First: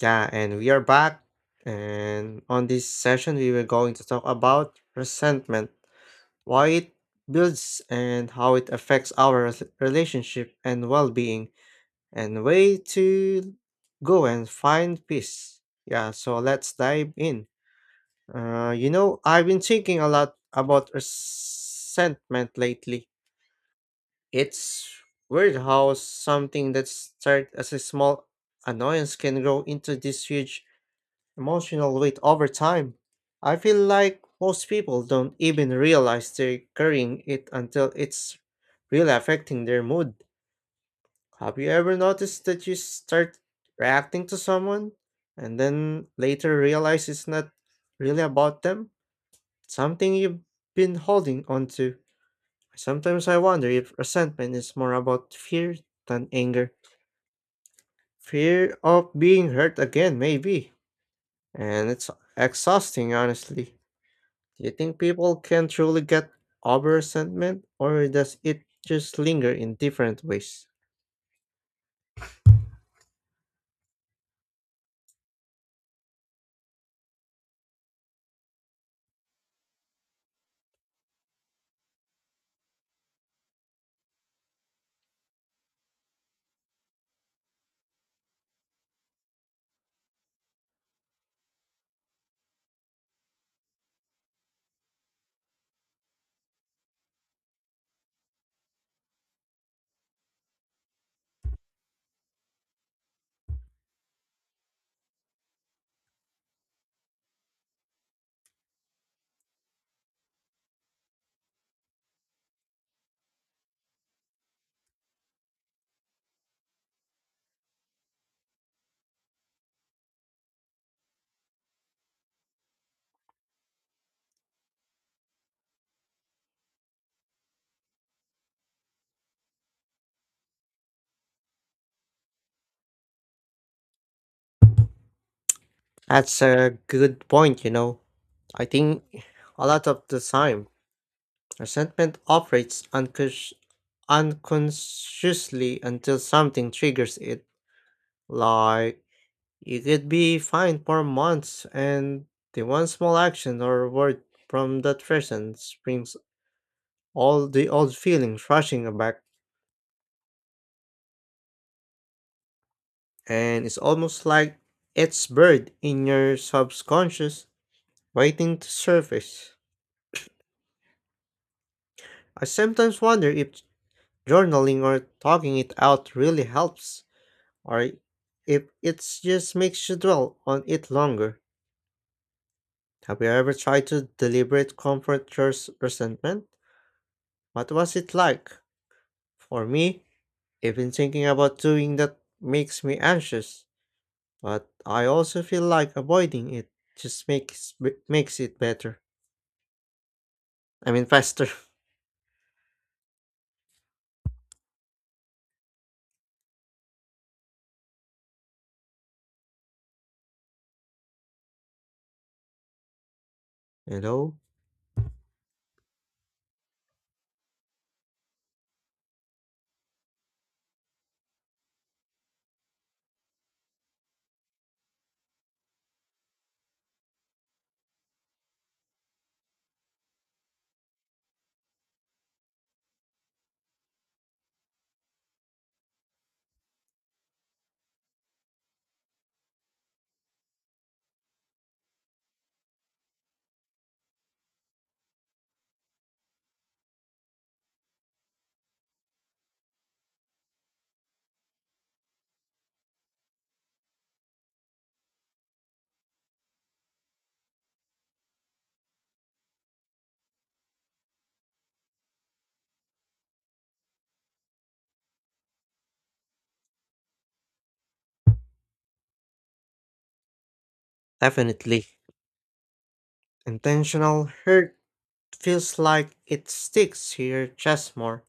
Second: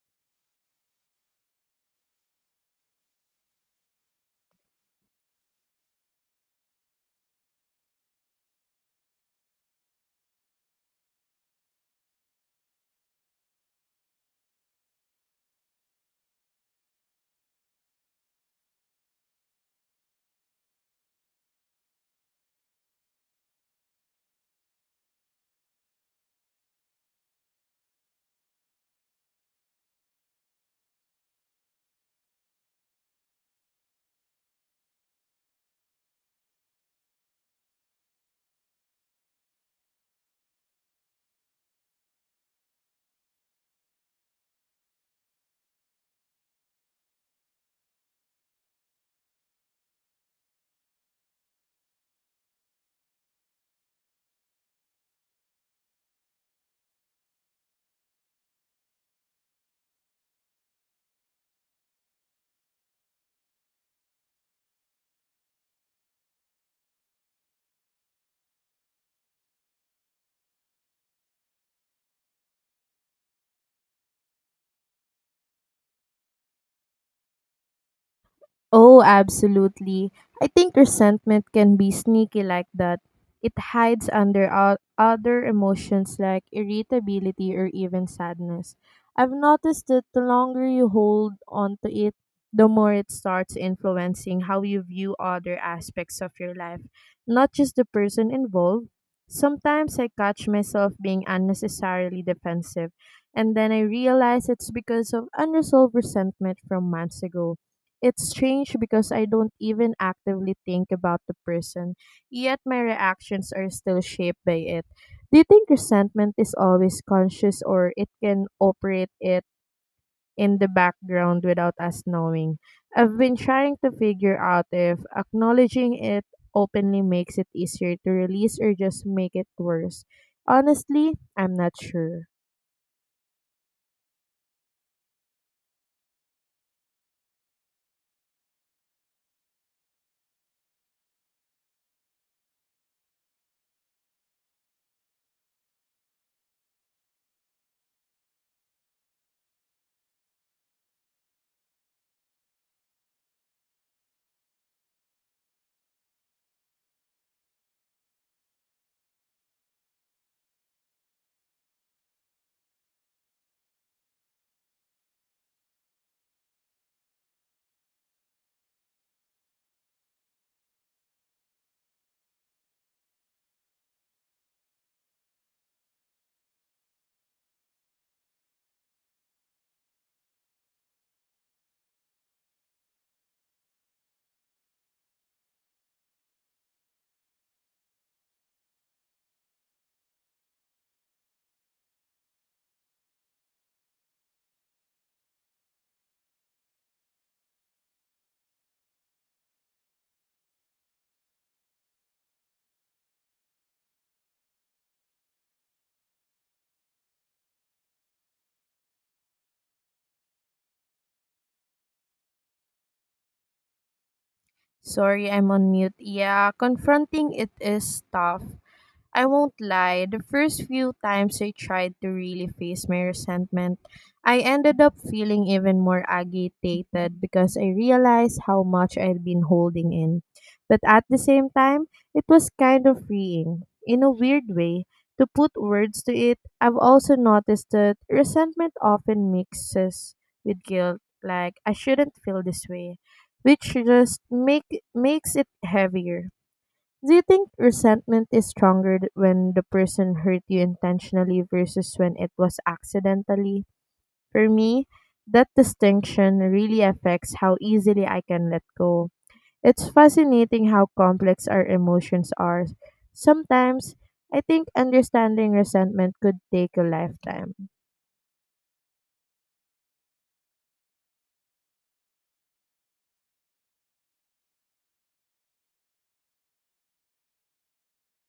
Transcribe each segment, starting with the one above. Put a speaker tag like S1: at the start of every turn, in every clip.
S1: Yeah, and we are back. And on this session, we were going to talk about resentment, why it builds, and how it affects our relationship and well being, and way to go and find peace. Yeah, so let's dive in. I've been thinking a lot about resentment lately. It's weird how something that started as a small annoyance can grow into this huge emotional weight over time. I feel like most people don't even realize they're carrying it until it's really affecting their mood. Have you ever noticed that you start reacting to someone and then later realize it's not really about them? Something you've been holding on to. Sometimes I wonder if resentment is more about fear than anger. Fear of being hurt again, maybe. And it's exhausting, honestly. Do you think people can truly get over resentment, or does it just linger in different ways?
S2: Oh, absolutely. I think resentment can be sneaky like that. It hides under other emotions like irritability or even sadness. I've noticed that the longer you hold on to it, the more it starts influencing how you view other aspects of your life, not just the person involved. Sometimes I catch myself being unnecessarily defensive, and then I realize it's because of unresolved resentment from months ago. It's strange because I don't even actively think about the person, yet my reactions are still shaped by it. Do you think resentment is always conscious or it can operate it in the background without us knowing? I've been trying to figure out if acknowledging it openly makes it easier to release or just make it worse. Honestly, I'm not sure.
S1: That's a good point, you know. I think a lot of the time, resentment operates unconsciously until something triggers it. Like, you could be fine for months, and the one small action or word from that person brings all the old feelings rushing back. And it's almost like it's buried in your subconscious, waiting to surface. I sometimes wonder if journaling or talking it out really helps, or if it just makes you dwell on it longer. Have you ever tried to deliberate comfort your resentment? What was it like? For me, even thinking about doing that makes me anxious, but I also feel like avoiding it just makes it better. I mean faster, you know?
S2: Sorry, I'm on mute. Yeah, confronting it is tough. I won't lie, the first few times I tried to really face my resentment, I ended up feeling even more agitated because I realized how much I'd been holding in. But at the same time, it was kind of freeing. In a weird way, to put words to it, I've also noticed that resentment often mixes with guilt, like I shouldn't feel this way, which just makes it heavier. Do you think resentment is stronger when the person hurt you intentionally versus when it was accidentally? For me, that distinction really affects how easily I can let go. It's fascinating how complex our emotions are. Sometimes, I think understanding resentment could take a lifetime.
S1: Definitely. Intentional hurt feels like it sticks to your chest more,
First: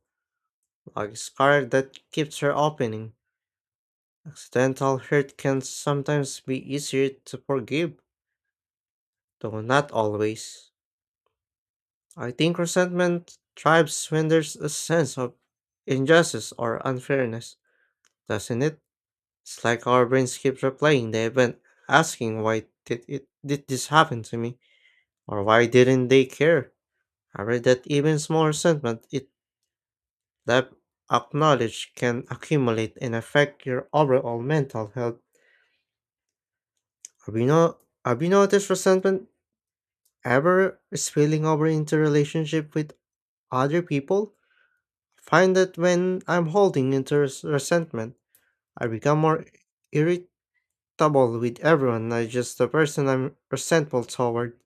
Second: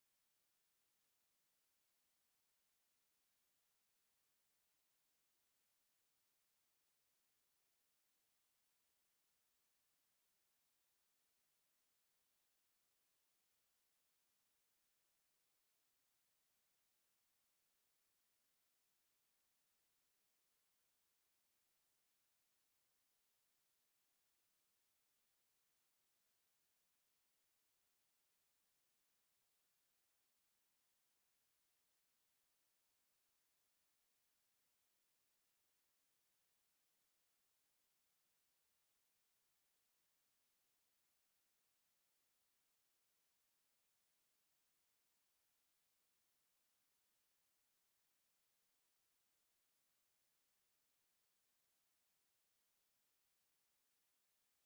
S1: like a scar that keeps her opening. Accidental hurt can sometimes be easier to forgive, though not always. I think resentment thrives when there's a sense of injustice or unfairness, doesn't it? It's like our brains keep replaying the event, asking why did this happen to me? Or why didn't they care? I read that even small resentment it left acknowledged can accumulate and affect your overall mental health. Have you, no- Have you noticed resentment ever spilling over into relationship with other people? I find that when I'm holding into resentment, I become more irritable with everyone, not just the person I'm resentful toward.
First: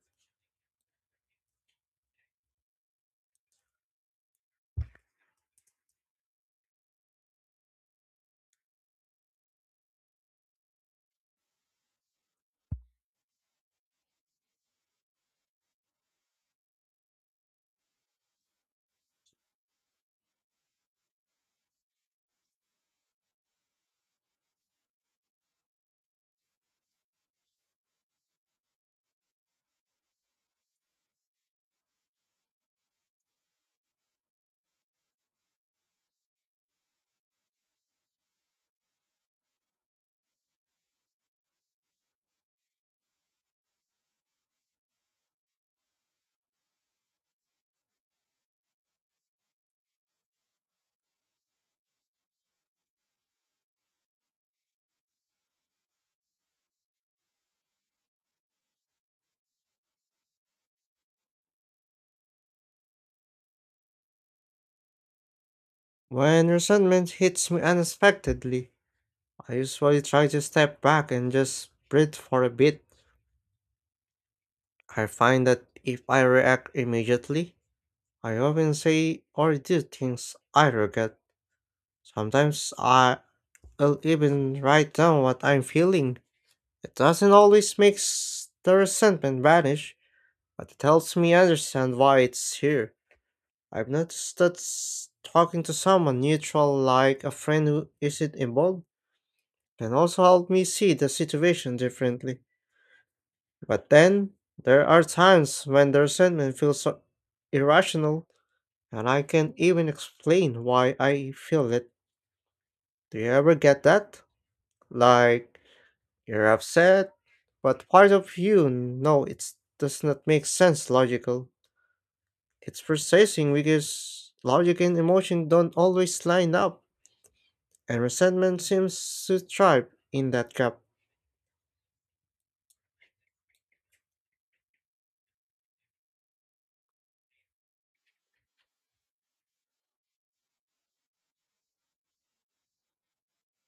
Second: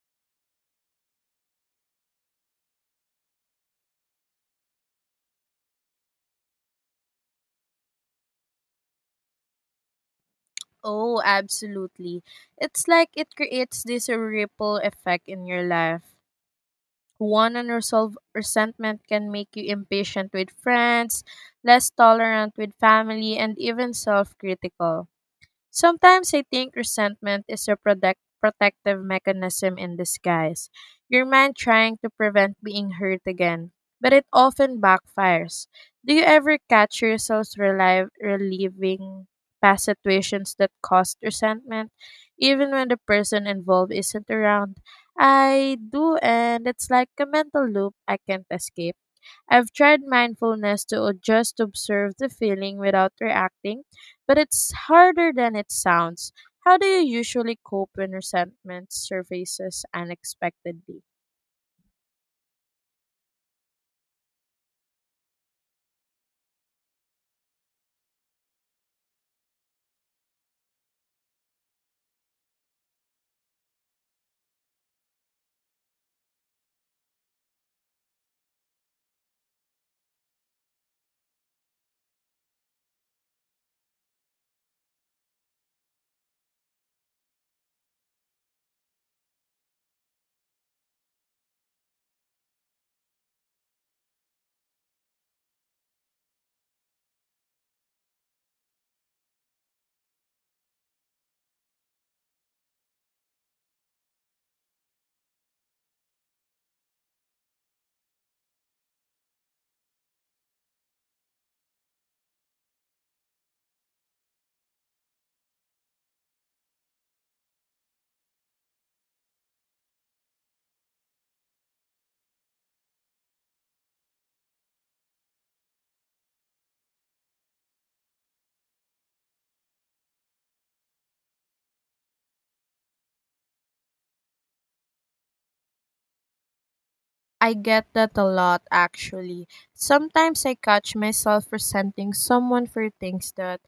S2: Oh, absolutely. It's like it creates this ripple effect in your life. One unresolved resentment can make you impatient with friends, less tolerant with family, and even self critical. Sometimes I think resentment is a protective mechanism in disguise, your mind trying to prevent being hurt again, but it often backfires. Do you ever catch yourselves relieving past situations that caused resentment, even when the person involved isn't around? I do, and it's like a mental loop I can't escape. I've tried mindfulness to just observe the feeling without reacting, but it's harder than it sounds. How do you usually cope when resentment surfaces unexpectedly?
S1: When resentment hits me unexpectedly, I usually try to step back and just breathe for a bit. I find that if I react immediately, I often say or do things I regret. Sometimes I- I'll even write down what I'm feeling. It doesn't always make the resentment vanish, but it helps me understand why it's here. I've noticed that talking to someone neutral, like a friend who isn't involved, can also help me see the situation differently. But then, there are times when the resentment feels so irrational and I can even explain why I feel it. Do you ever get that? Like, you're upset, but part of you know it does not make sense logical. It's processing because logic and emotion don't always line up, and resentment seems to thrive in that gap.
S2: I get that a lot, actually. Sometimes I catch myself resenting someone for things that,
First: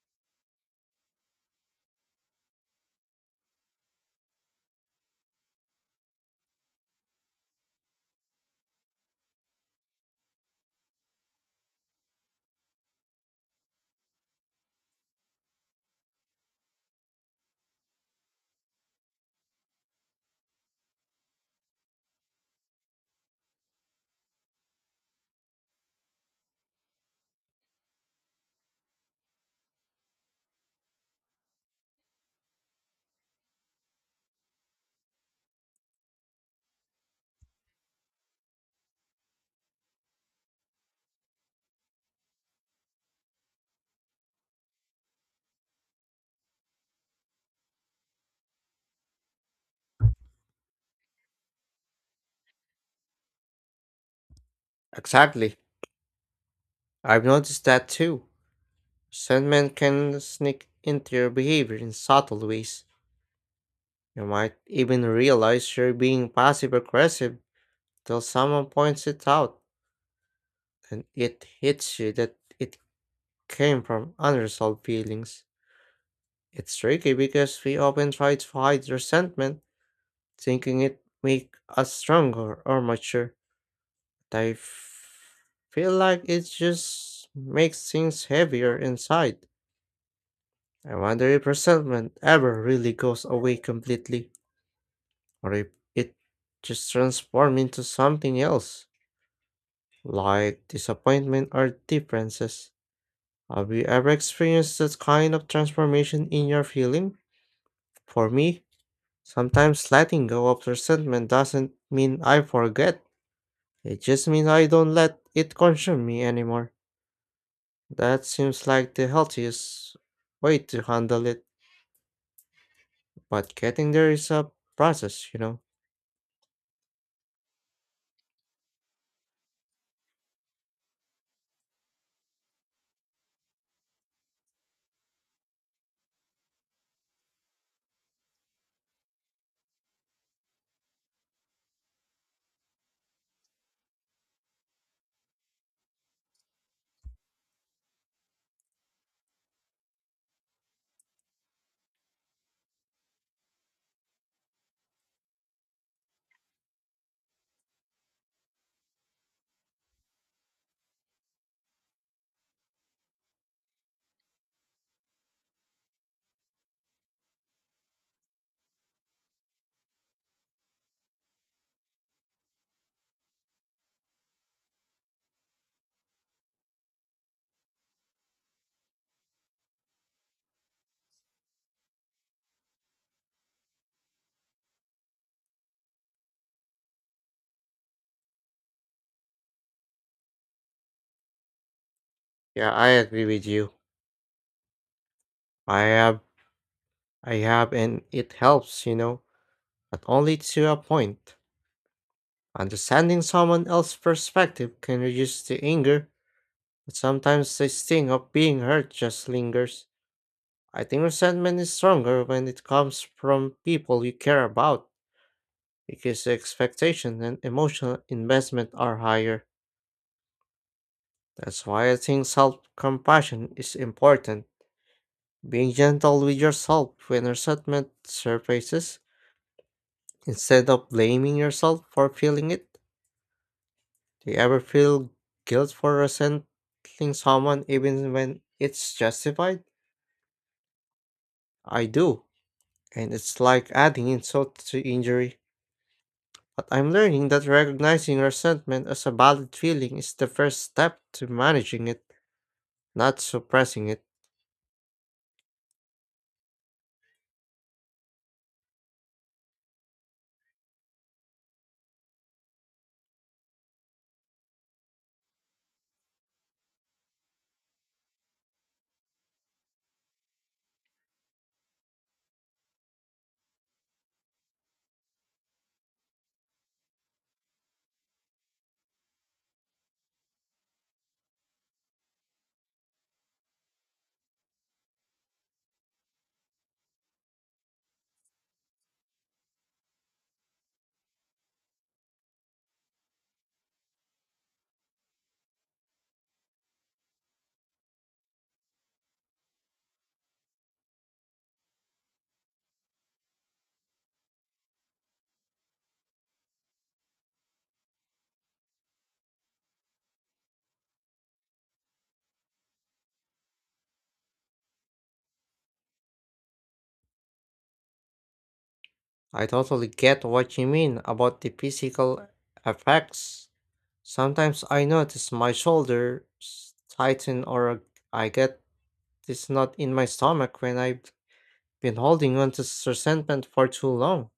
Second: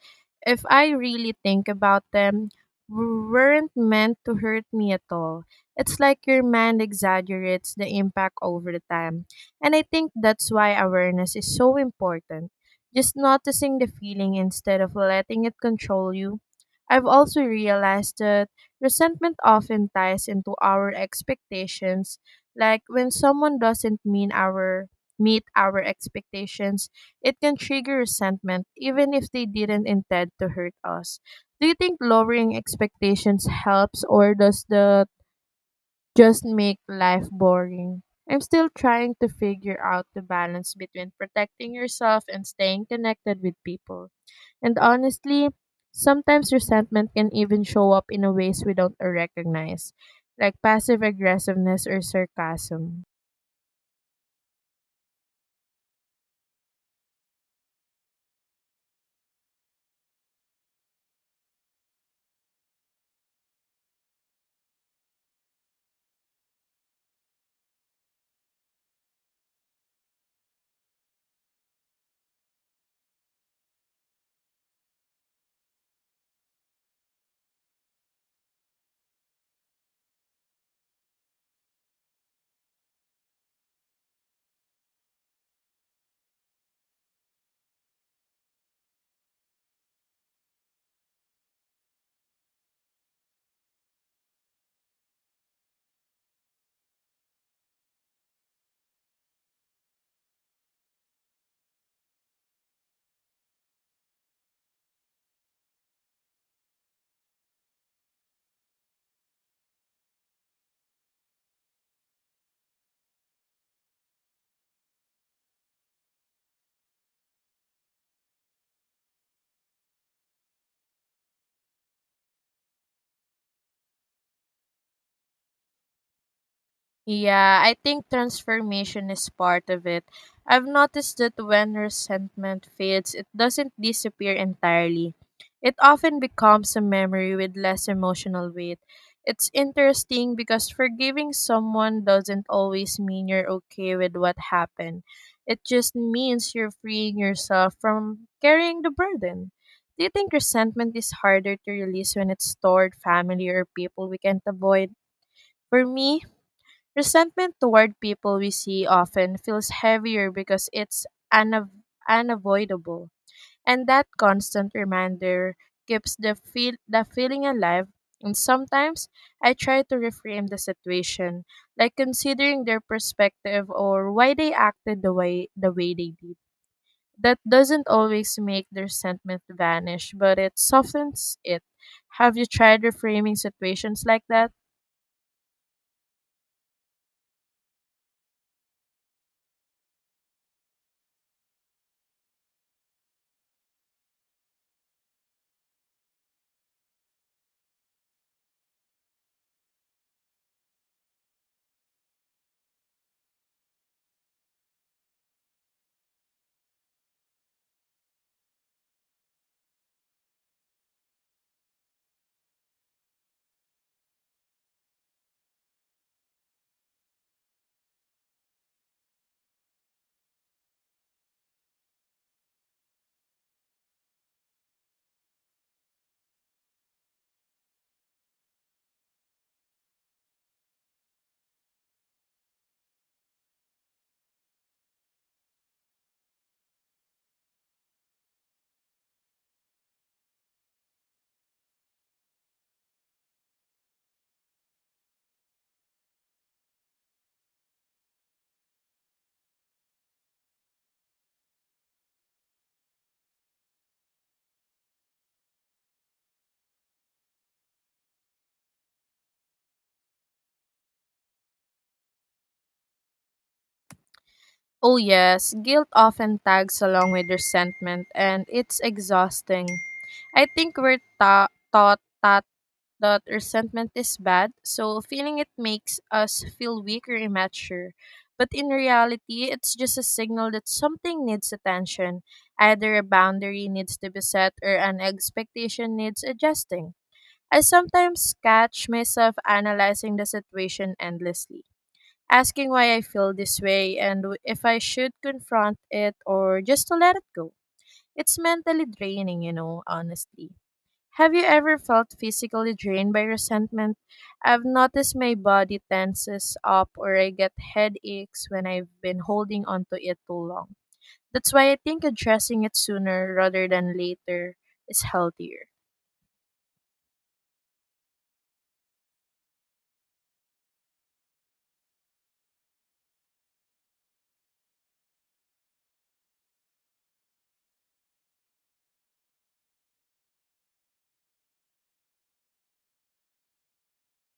S2: if I really think about them, weren't meant to hurt me at all. It's like your mind exaggerates the impact over the time. And I think that's why awareness is so important. Just noticing the feeling instead of letting it control you. I've also realized that resentment often ties into our expectations like when someone doesn't mean our meet our expectations, it can trigger resentment even if they didn't intend to hurt us. Do you think lowering expectations helps or does the just make life boring? I'm still trying to figure out the balance between protecting yourself and staying connected with people. And honestly, sometimes resentment can even show up in a ways we don't recognize, like passive aggressiveness or sarcasm.
S1: Exactly. I've noticed that too. Resentment can sneak into your behavior in subtle ways. You might even realize you're being passive aggressive till someone points it out and it hits you that it came from unresolved feelings. It's tricky because we often try to hide resentment, thinking it make us stronger or mature. But feel like it just makes things heavier inside. I wonder if resentment ever really goes away completely, or if it just transforms into something else, like disappointment or differences. Have you ever experienced that kind of transformation in your feeling? For me, sometimes letting go of resentment doesn't mean I forget. It just means I don't let it consume me anymore. That seems like the healthiest way to handle it, but getting there is a process, you know.
S2: Yeah, I think transformation is part of it. I've noticed that when resentment fades, it doesn't disappear entirely. It often becomes a memory with less emotional weight. It's interesting because forgiving someone doesn't always mean you're okay with what happened. It just means you're freeing yourself from carrying the burden. Do you think resentment is harder to release when it's toward family or people we can't avoid? For me, resentment toward people we see often feels heavier because it's unav- unavoidable, and that constant reminder keeps the feeling alive. And sometimes I try to reframe the situation, like considering their perspective or why they acted the way they did. That doesn't always make the resentment vanish, but it softens it. Have you tried reframing situations like that?
S1: Yeah, I agree with you. I have, I have, and it helps, you know, but only to a point. Understanding someone else's perspective can reduce the anger. But sometimes the sting of being hurt just lingers. I think resentment is stronger when it comes from people you care about because the expectation and emotional investment are higher. That's why I think self compassion is important. Being gentle with yourself when resentment surfaces instead of blaming yourself for feeling it. Do you ever feel guilt for resenting someone even when it's justified? I do. And it's like adding insult to injury. But I'm learning that recognizing resentment as a valid feeling is the first step to managing it, not suppressing it.
S2: Oh, yes, guilt often tags along with resentment, and it's exhausting. I think we're taught that resentment is bad, so feeling it makes us feel weak or immature. But in reality, it's just a signal that something needs attention. Either a boundary needs to be set or an expectation needs adjusting. I sometimes catch myself analyzing the situation endlessly asking why I feel this way and if I should confront it or just to let it go. It's mentally draining, you know, honestly. Have you ever felt physically drained by resentment? I've noticed my body tenses up or I get headaches when I've been holding onto it too long. That's why I think addressing it sooner rather than later is healthier.
S1: I totally get what you mean about the physical effects. Sometimes I notice my shoulders tighten or I get this knot in my stomach when I've been holding on to resentment for too long.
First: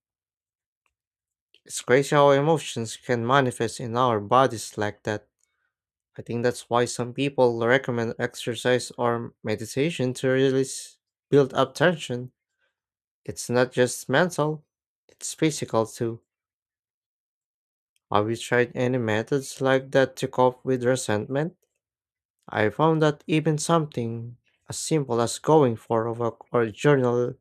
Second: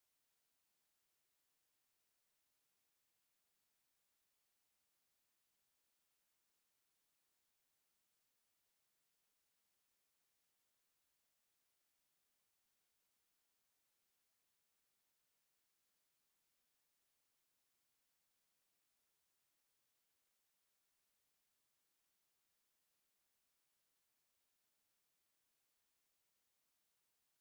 S1: It's crazy how emotions can manifest in our bodies like that. I think that's why some people recommend exercise or meditation to release built up tension. It's not just mental, it's physical too. Have you tried any methods like that to cope with resentment? I found that even something as simple as going for a walk or journaling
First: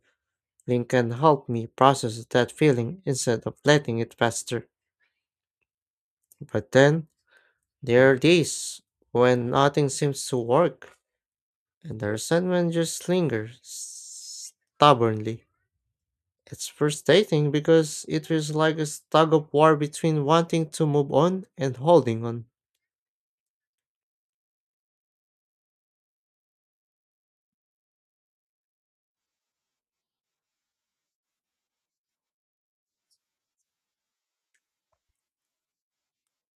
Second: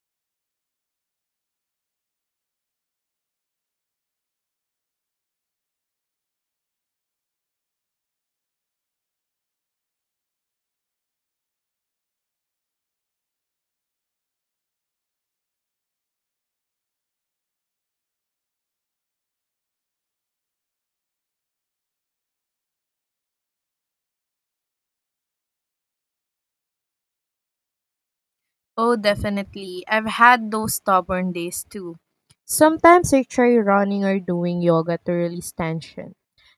S1: can help me process that feeling instead of letting it fester. But then there are days when nothing seems to work and the resentment just lingers stubbornly. It's frustrating because it feels like a tug of war between wanting to move on and holding on.
S2: Oh, definitely. I've had those stubborn days too. Sometimes I try running or doing yoga to release tension,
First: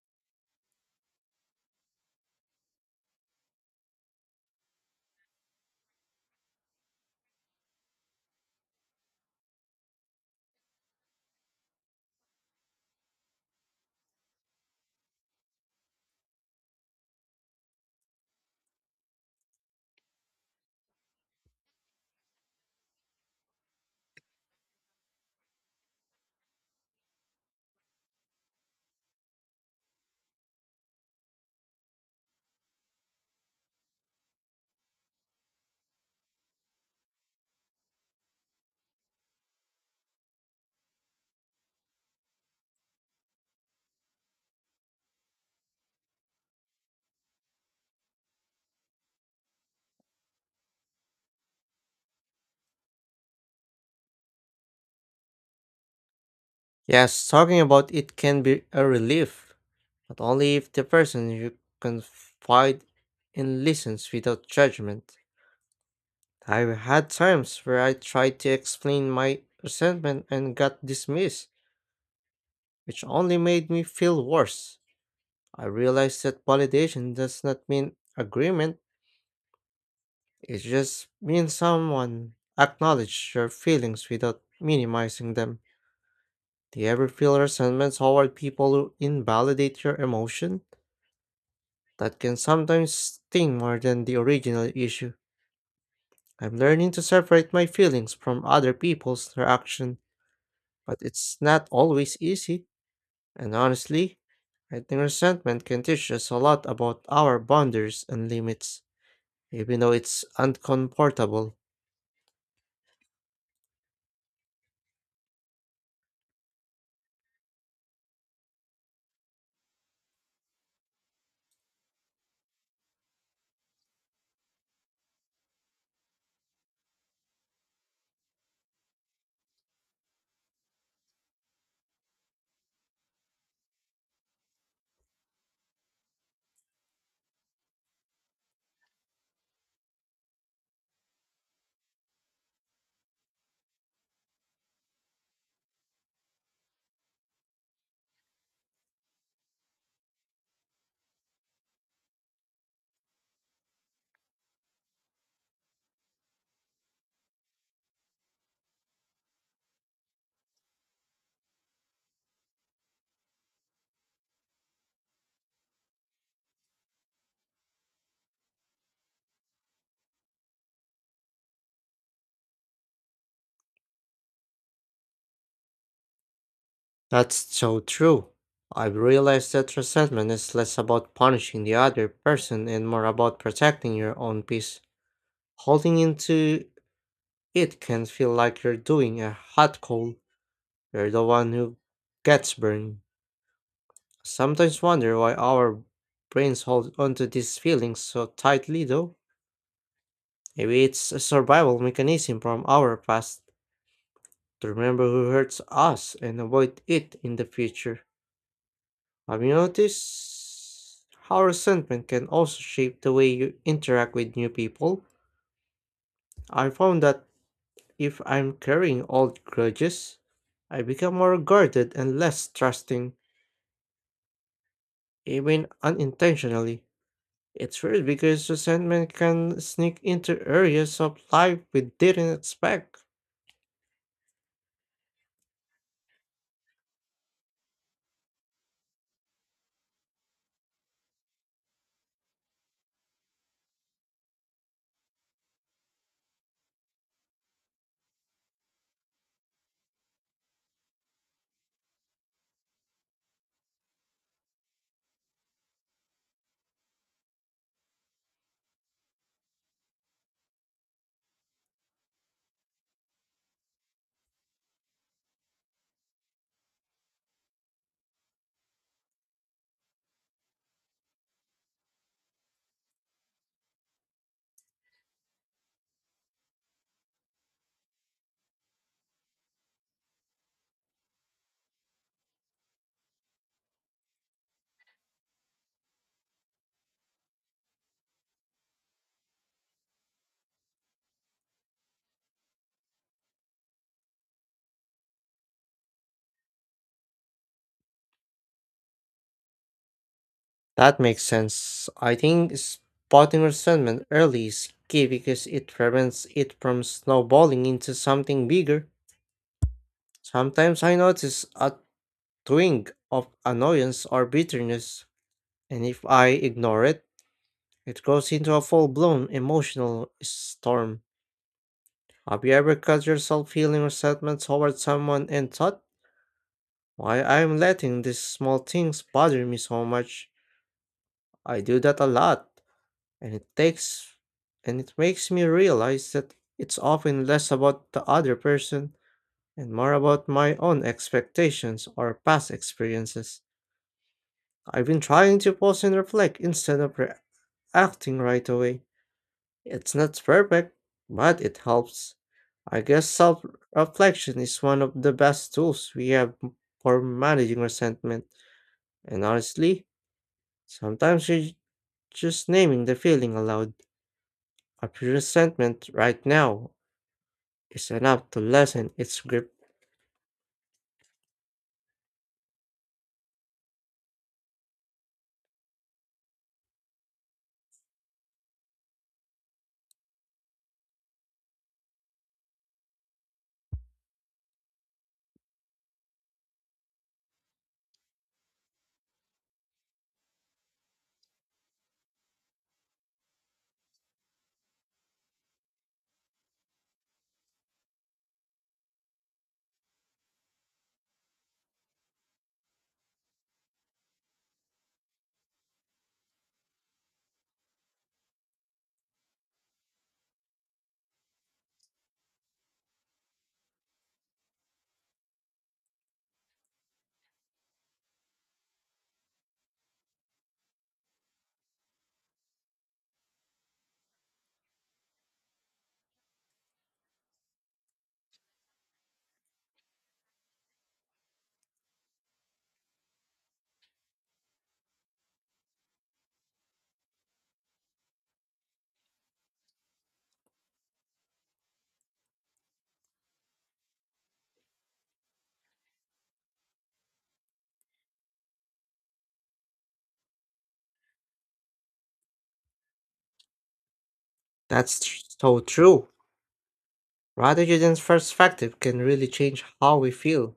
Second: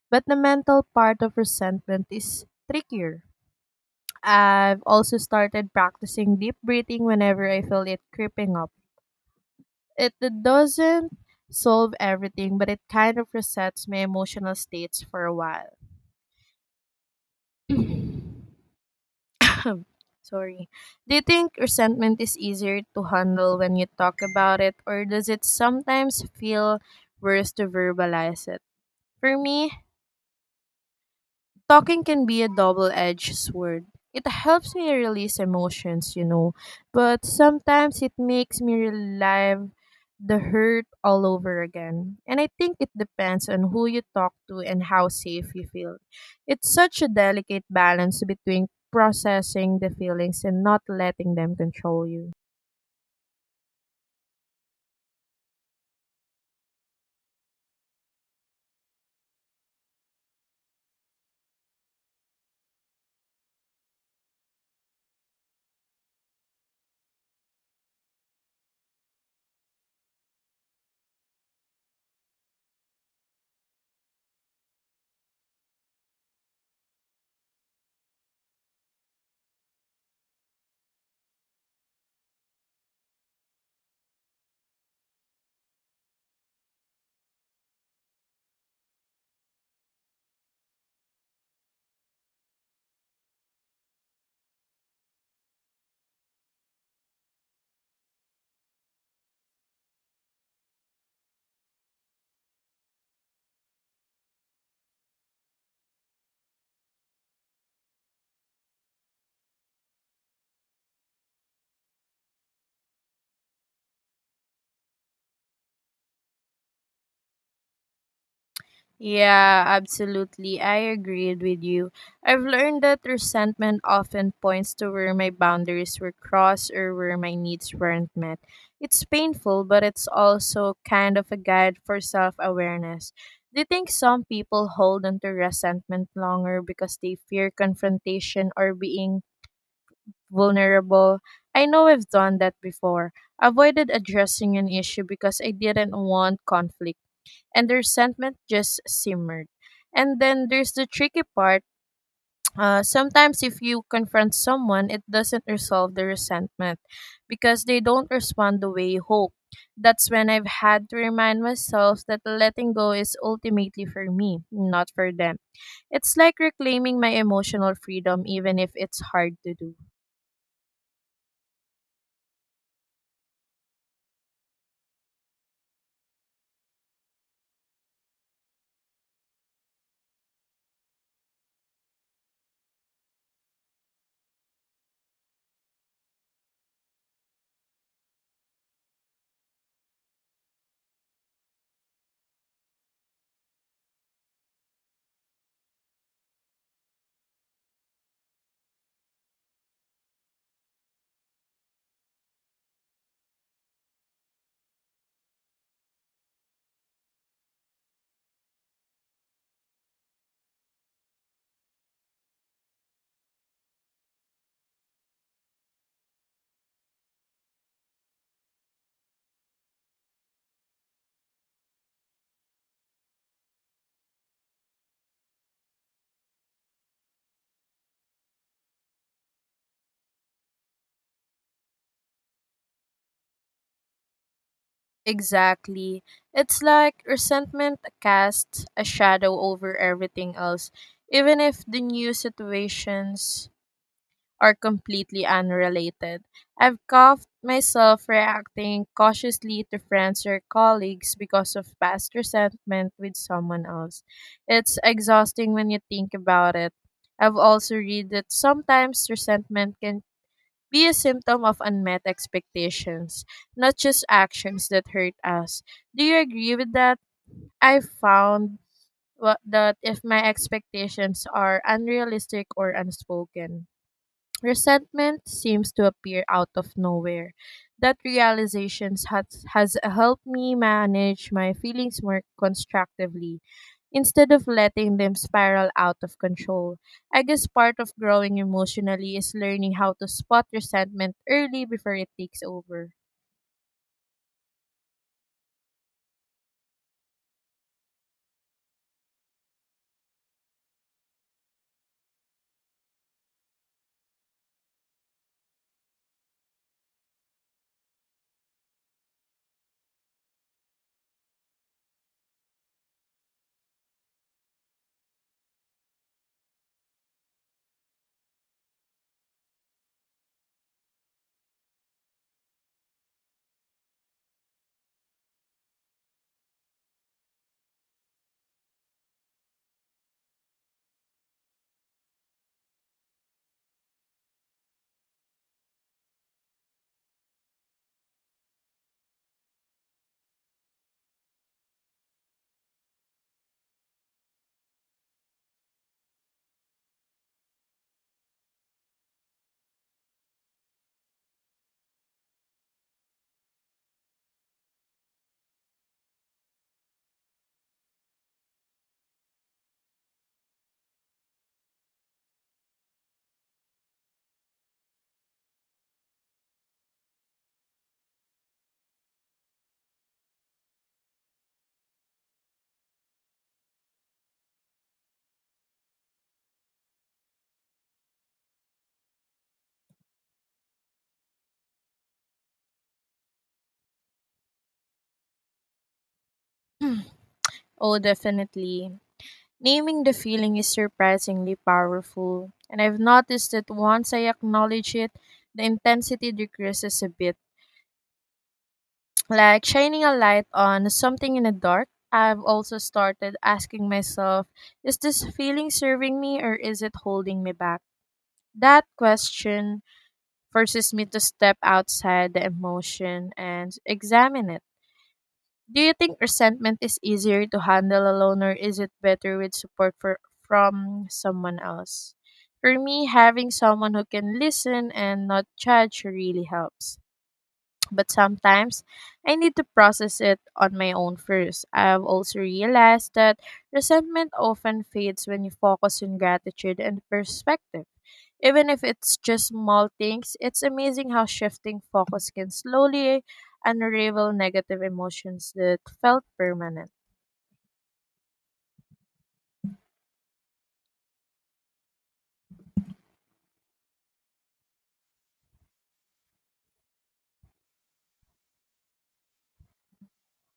S2: but the mental part of resentment is trickier. I've also started practicing deep breathing whenever I feel it creeping up. It doesn't solve everything, but it kind of resets my emotional states for a while. Sorry. Do you think resentment is easier to handle when you talk about it, or does it sometimes feel worse to verbalize it? For me, talking can be a double-edged sword. It helps me release emotions, you know, but sometimes it makes me relive the hurt all over again. And I think it depends on who you talk to and how safe you feel. It's such a delicate balance between processing the feelings and not letting them control you.
S1: Yes, talking about it can be a relief, but only if the person you confide in listens without judgment. I've had times where I tried to explain my resentment and got dismissed, which only made me feel worse. I realized that validation does not mean agreement, it just means someone acknowledges your feelings without minimizing them. Do you ever feel resentment toward people who invalidate your emotion? That can sometimes sting more than the original issue. I'm learning to separate my feelings from other people's reaction, but it's not always easy. And honestly, I think resentment can teach us a lot about our boundaries and limits, even though it's uncomfortable.
S2: Yeah, absolutely. I agreed with you. I've learned that resentment often points to where my boundaries were crossed or where my needs weren't met. It's painful, but it's also kind of a guide for self awareness. Do you think some people hold onto resentment longer because they fear confrontation or being vulnerable? I know I've done that before. Avoided addressing an issue because I didn't want conflict and the resentment just simmered. And then there's the tricky part. Sometimes if you confront someone, it doesn't resolve the resentment because they don't respond the way you hope. That's when I've had to remind myself that letting go is ultimately for me, not for them. It's like reclaiming my emotional freedom, even if it's hard to do.
S1: That's so true. I've realized that resentment is less about punishing the other person and more about protecting your own peace. Holding into it can feel like you're doing a hot coal. You're the one who gets burned. I sometimes wonder why our brains hold onto these feelings so tightly, though. Maybe it's a survival mechanism from our past to remember who hurts us and avoid it in the future. Have you noticed how resentment can also shape the way you interact with new people? I found that if I'm carrying old grudges, I become more guarded and less trusting, even unintentionally. It's weird because resentment can sneak into areas of life we didn't expect.
S2: Exactly. It's like resentment casts a shadow over everything else, even if the new situations are completely unrelated. I've caught myself reacting cautiously to friends or colleagues because of past resentment with someone else. It's exhausting when you think about it. I've also read that sometimes resentment can be a symptom of unmet expectations, not just actions that hurt us. Do you agree with that? I found that if my expectations are unrealistic or unspoken, resentment seems to appear out of nowhere. That realization has helped me manage my feelings more constructively. Instead of letting them spiral out of control, I guess part of growing emotionally is learning how to spot resentment early before it takes over.
S1: That makes sense. I think spotting resentment early is key because it prevents it from snowballing into something bigger. Sometimes I notice a twinge of annoyance or bitterness, and if I ignore it, it goes into a full blown emotional storm. Have you ever caught yourself feeling resentment towards someone and thought? Why I'm letting these small things bother me so much. I do that a lot, and it takes and it makes me realize that it's often less about the other person and more about my own expectations or past experiences. I've been trying to pause and reflect instead of reacting right away. It's not perfect, but it helps. I guess self reflection is one of the best tools we have for managing resentment, and honestly, sometimes just naming the feeling aloud, a resentment right now, is enough to lessen its grip.
S2: Oh, definitely. Naming the feeling is surprisingly powerful, and I've noticed that once I acknowledge it, the intensity decreases a bit like shining a light on something in the dark. I've also started asking myself, is this feeling serving me or is it holding me back? That question forces me to step outside the emotion and examine it. Do you think resentment is easier to handle alone or is it better with from someone else? For me, having someone who can listen and not judge really helps. But sometimes I need to process it on my own first. I've also realized that resentment often fades when you focus on gratitude and perspective. Even if it's just small things, it's amazing how shifting focus can slowly unravel negative emotions that felt permanent.
S1: So true. Ratiogen's perspective can really change how we feel.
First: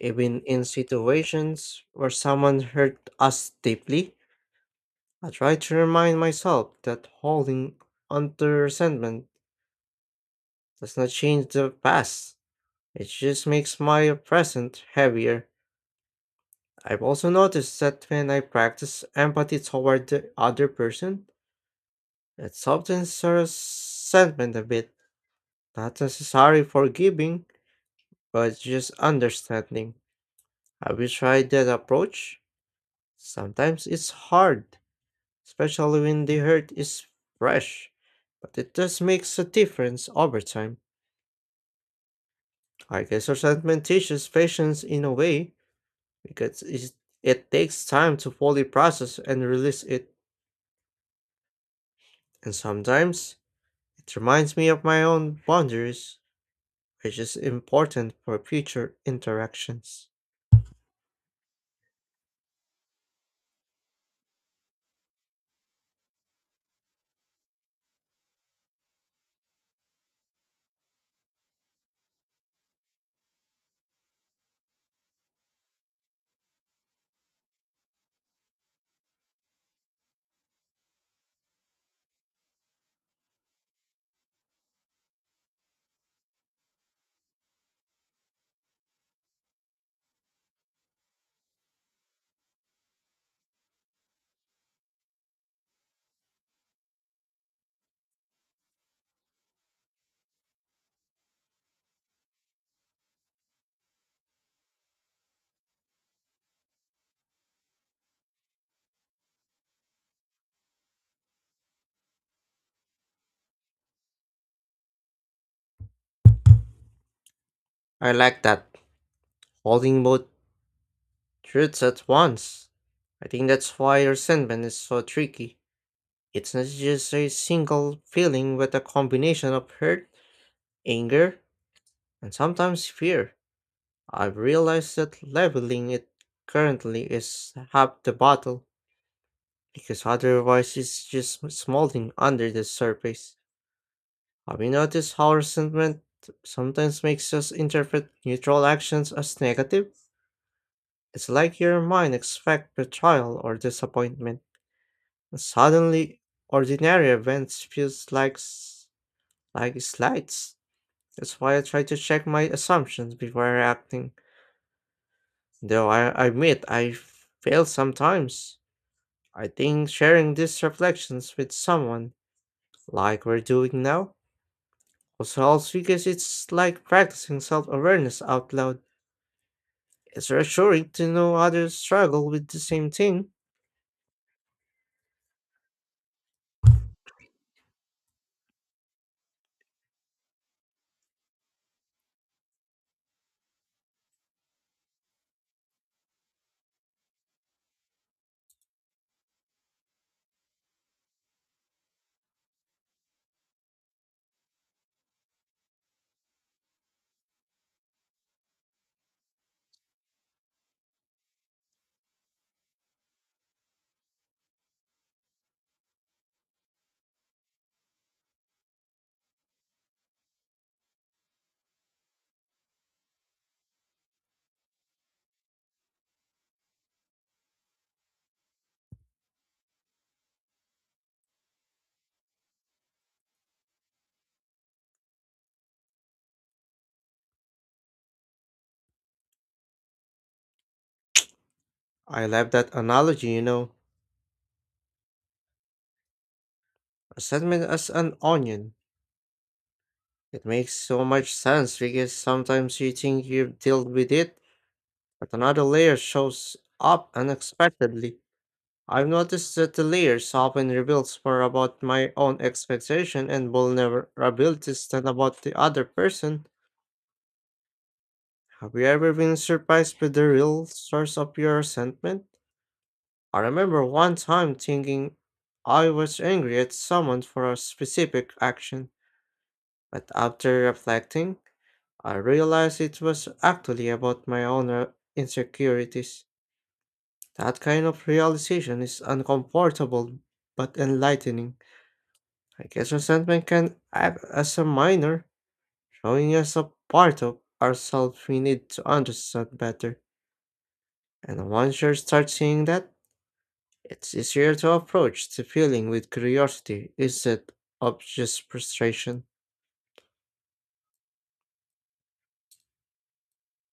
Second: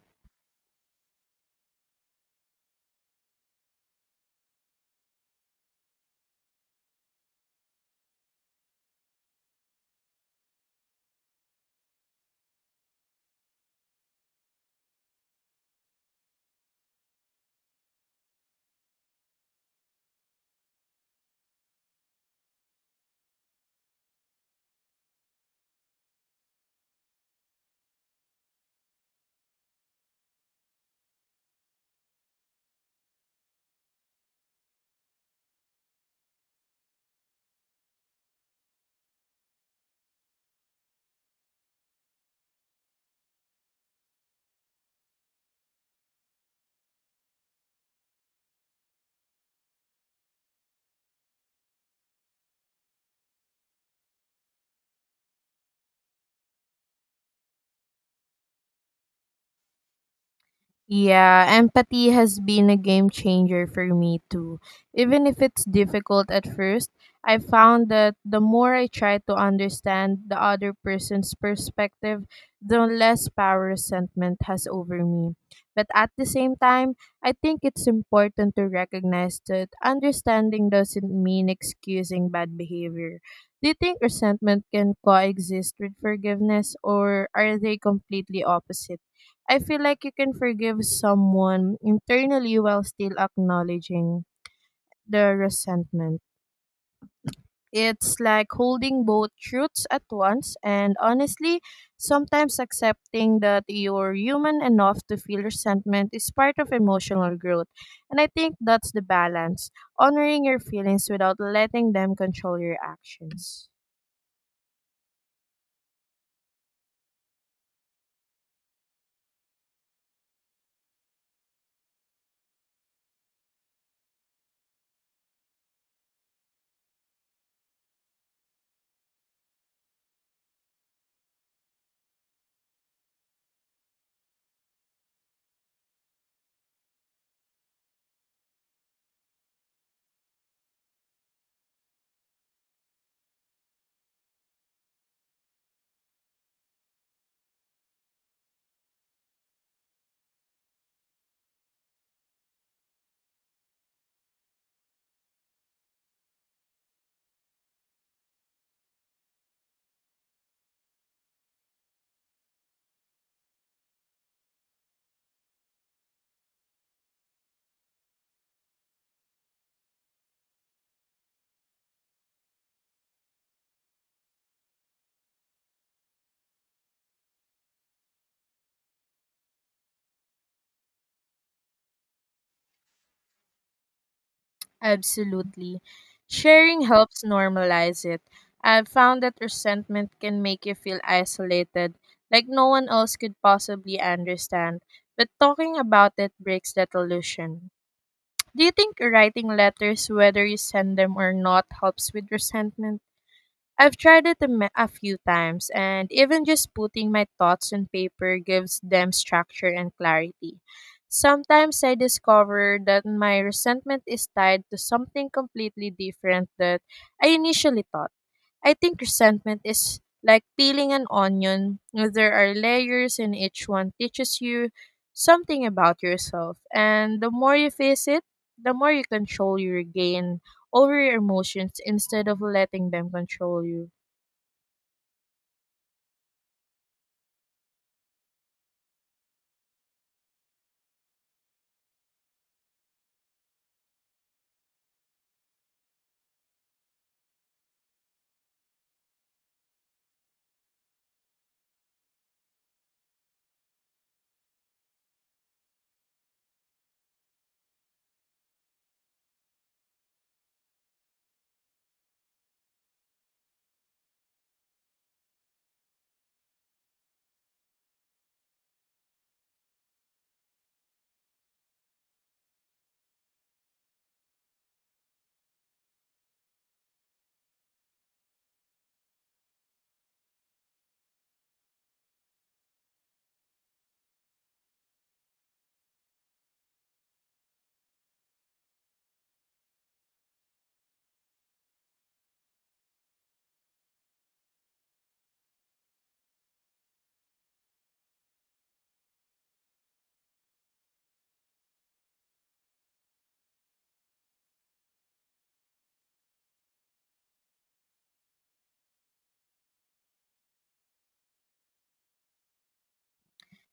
S1: Even in situations where someone hurt us deeply, I try to remind myself that holding onto resentment does not change the past. It just makes my present heavier. I've also noticed that when I practice empathy toward the other person, it softens our sentiment a bit. Not necessarily forgiving, but just understanding. Have you tried that approach? Sometimes it's hard, especially when the hurt is fresh, but it does makes a difference over time. I guess resentment teaches patience in a way, because it takes time to fully process and release it, and sometimes it reminds me of my own boundaries, which is important for future interactions.
S2: Yeah, empathy has been a game changer for me too. Even if it's difficult at first, I found that the more I try to understand the other person's perspective, the less power resentment has over me. But at the same time, I think it's important to recognize that understanding doesn't mean excusing bad behavior. Do you think resentment can coexist with forgiveness, or are they completely opposite? I feel like you can forgive someone internally while still acknowledging the resentment. It's like holding both truths at once, and honestly, sometimes accepting that you're human enough to feel resentment is part of emotional growth. And I think that's the balance honoring your feelings without letting them control your actions.
S1: I like that, holding both truths at once. I think that's why resentment is so tricky. It's not just a single feeling, but a combination of hurt, anger, and sometimes fear. I've realized that leveling it currently is half the battle, because otherwise it's just smoldering under the surface. Have you noticed how resentment sometimes makes us interpret neutral actions as negative? It's like your mind expects betrayal or disappointment, and suddenly ordinary events feels like like slights. That's why I try to check my assumptions before reacting. Though I admit I fail sometimes. I think sharing these reflections with someone, like we're doing now, also helps because it's like practicing self-awareness out loud. It's reassuring to know others struggle with the same thing.
S2: Absolutely. Sharing helps normalize it. I've found that resentment can make you feel isolated, like no one else could possibly understand. But talking about it breaks that illusion. Do you think writing letters, whether you send them or not, helps with resentment? I've tried it a few times, and even just putting my thoughts on paper gives them structure and clarity. Sometimes I discover that my resentment is tied to something completely different that I initially thought. I think resentment is like peeling an onion. There are layers, and each one teaches you something about yourself. And the more you face it, the more you control your gain over your emotions instead of letting them control you.
S1: I love that analogy, you know. Resentment as an onion. It makes so much sense because sometimes you think you've dealt with it, but another layer shows up unexpectedly. I've noticed that the layers often reveals more about my own expectation and vulnerabilities than about the other person. Have you ever been surprised by the real source of your resentment? I remember one time thinking I was angry at someone for a specific action, but after reflecting, I realized it was actually about my own insecurities. That kind of realization is uncomfortable but enlightening. I guess resentment can act as a minor, showing us a part of ourselves we need to understand better. And once you start seeing that, it's easier to approach the feeling with curiosity, is it obvious frustration?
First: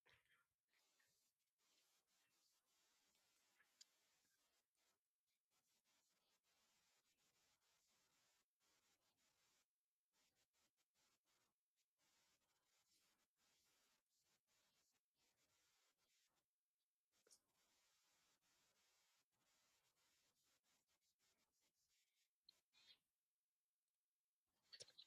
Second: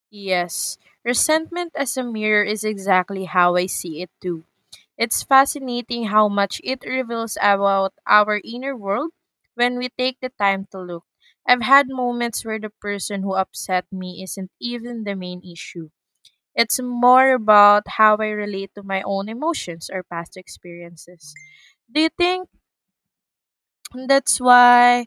S2: Yes, resentment as a mirror is exactly how I see it too. It's fascinating how much it reveals about our inner world when we take the time to look. I've had moments where the person who upset me isn't even the main issue. It's more about how I relate to my own emotions or past experiences. Do you think that's why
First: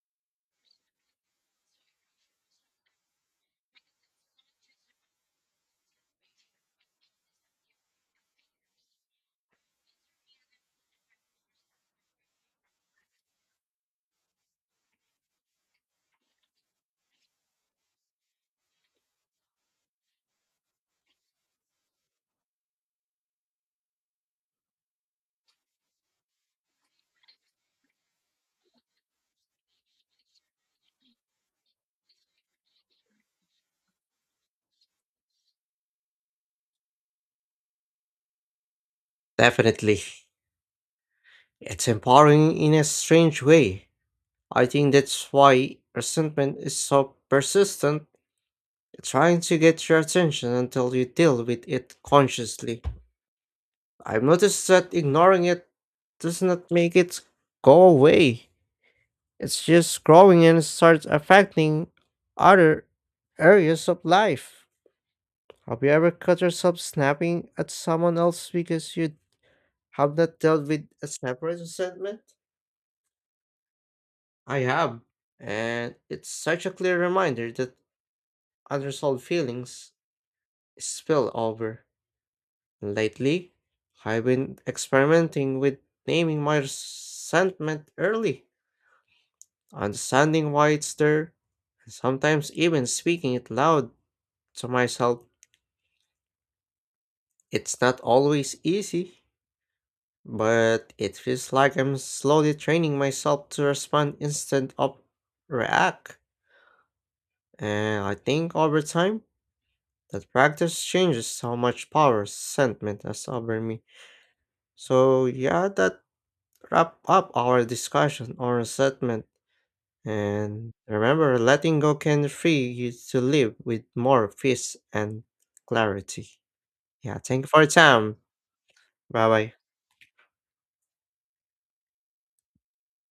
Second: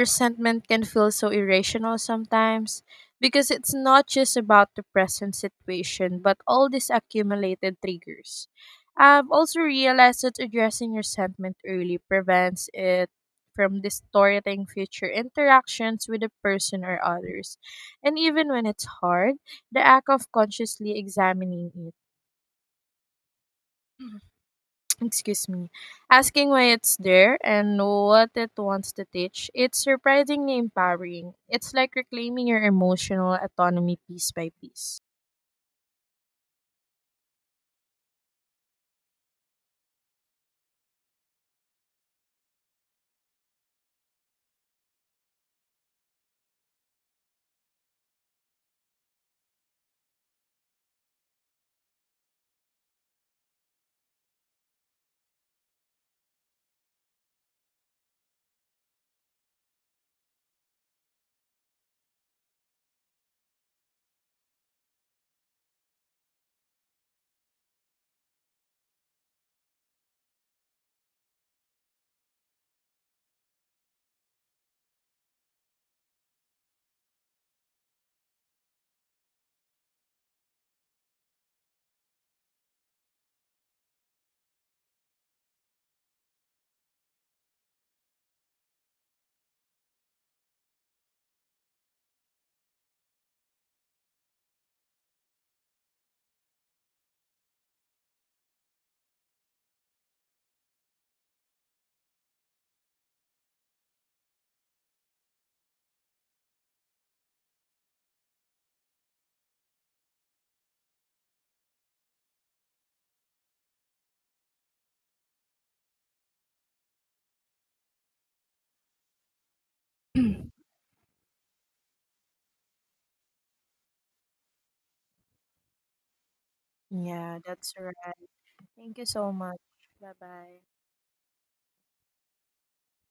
S2: resentment can feel so irrational sometimes because it's not just about the present situation, but all these accumulated triggers. I've also realized that addressing resentment early prevents it from distorting future interactions with a person or others. And even when it's hard, the act of consciously examining it excuse me, asking why it's there and what it wants to teach, it's surprisingly empowering. It's like reclaiming your emotional autonomy piece by piece.
S1: Definitely. It's empowering in a strange way. I think that's why resentment is so persistent, trying to get your attention until you deal with it consciously. I've noticed that ignoring it does not make it go away. It's just growing and starts affecting other areas of life. Have you ever caught yourself snapping at someone else because you have not dealt with a separate resentment? I have, and it's such a clear reminder that unresolved feelings spill over. Lately, I've been experimenting with naming my resentment early, understanding why it's there, and sometimes even speaking it loud to myself. It's not always easy, but it feels like I'm slowly training myself to respond instead of react. And I think over time, that practice changes how much power sentiment has over me. So yeah, that wrap up our discussion on resentment. And remember, letting go can free you to live with more peace and clarity. Yeah,
S2: Yeah,
S1: thank you for your
S2: that's right.
S1: time.
S2: Thank you
S1: Bye
S2: so
S1: bye.
S2: much. Bye bye.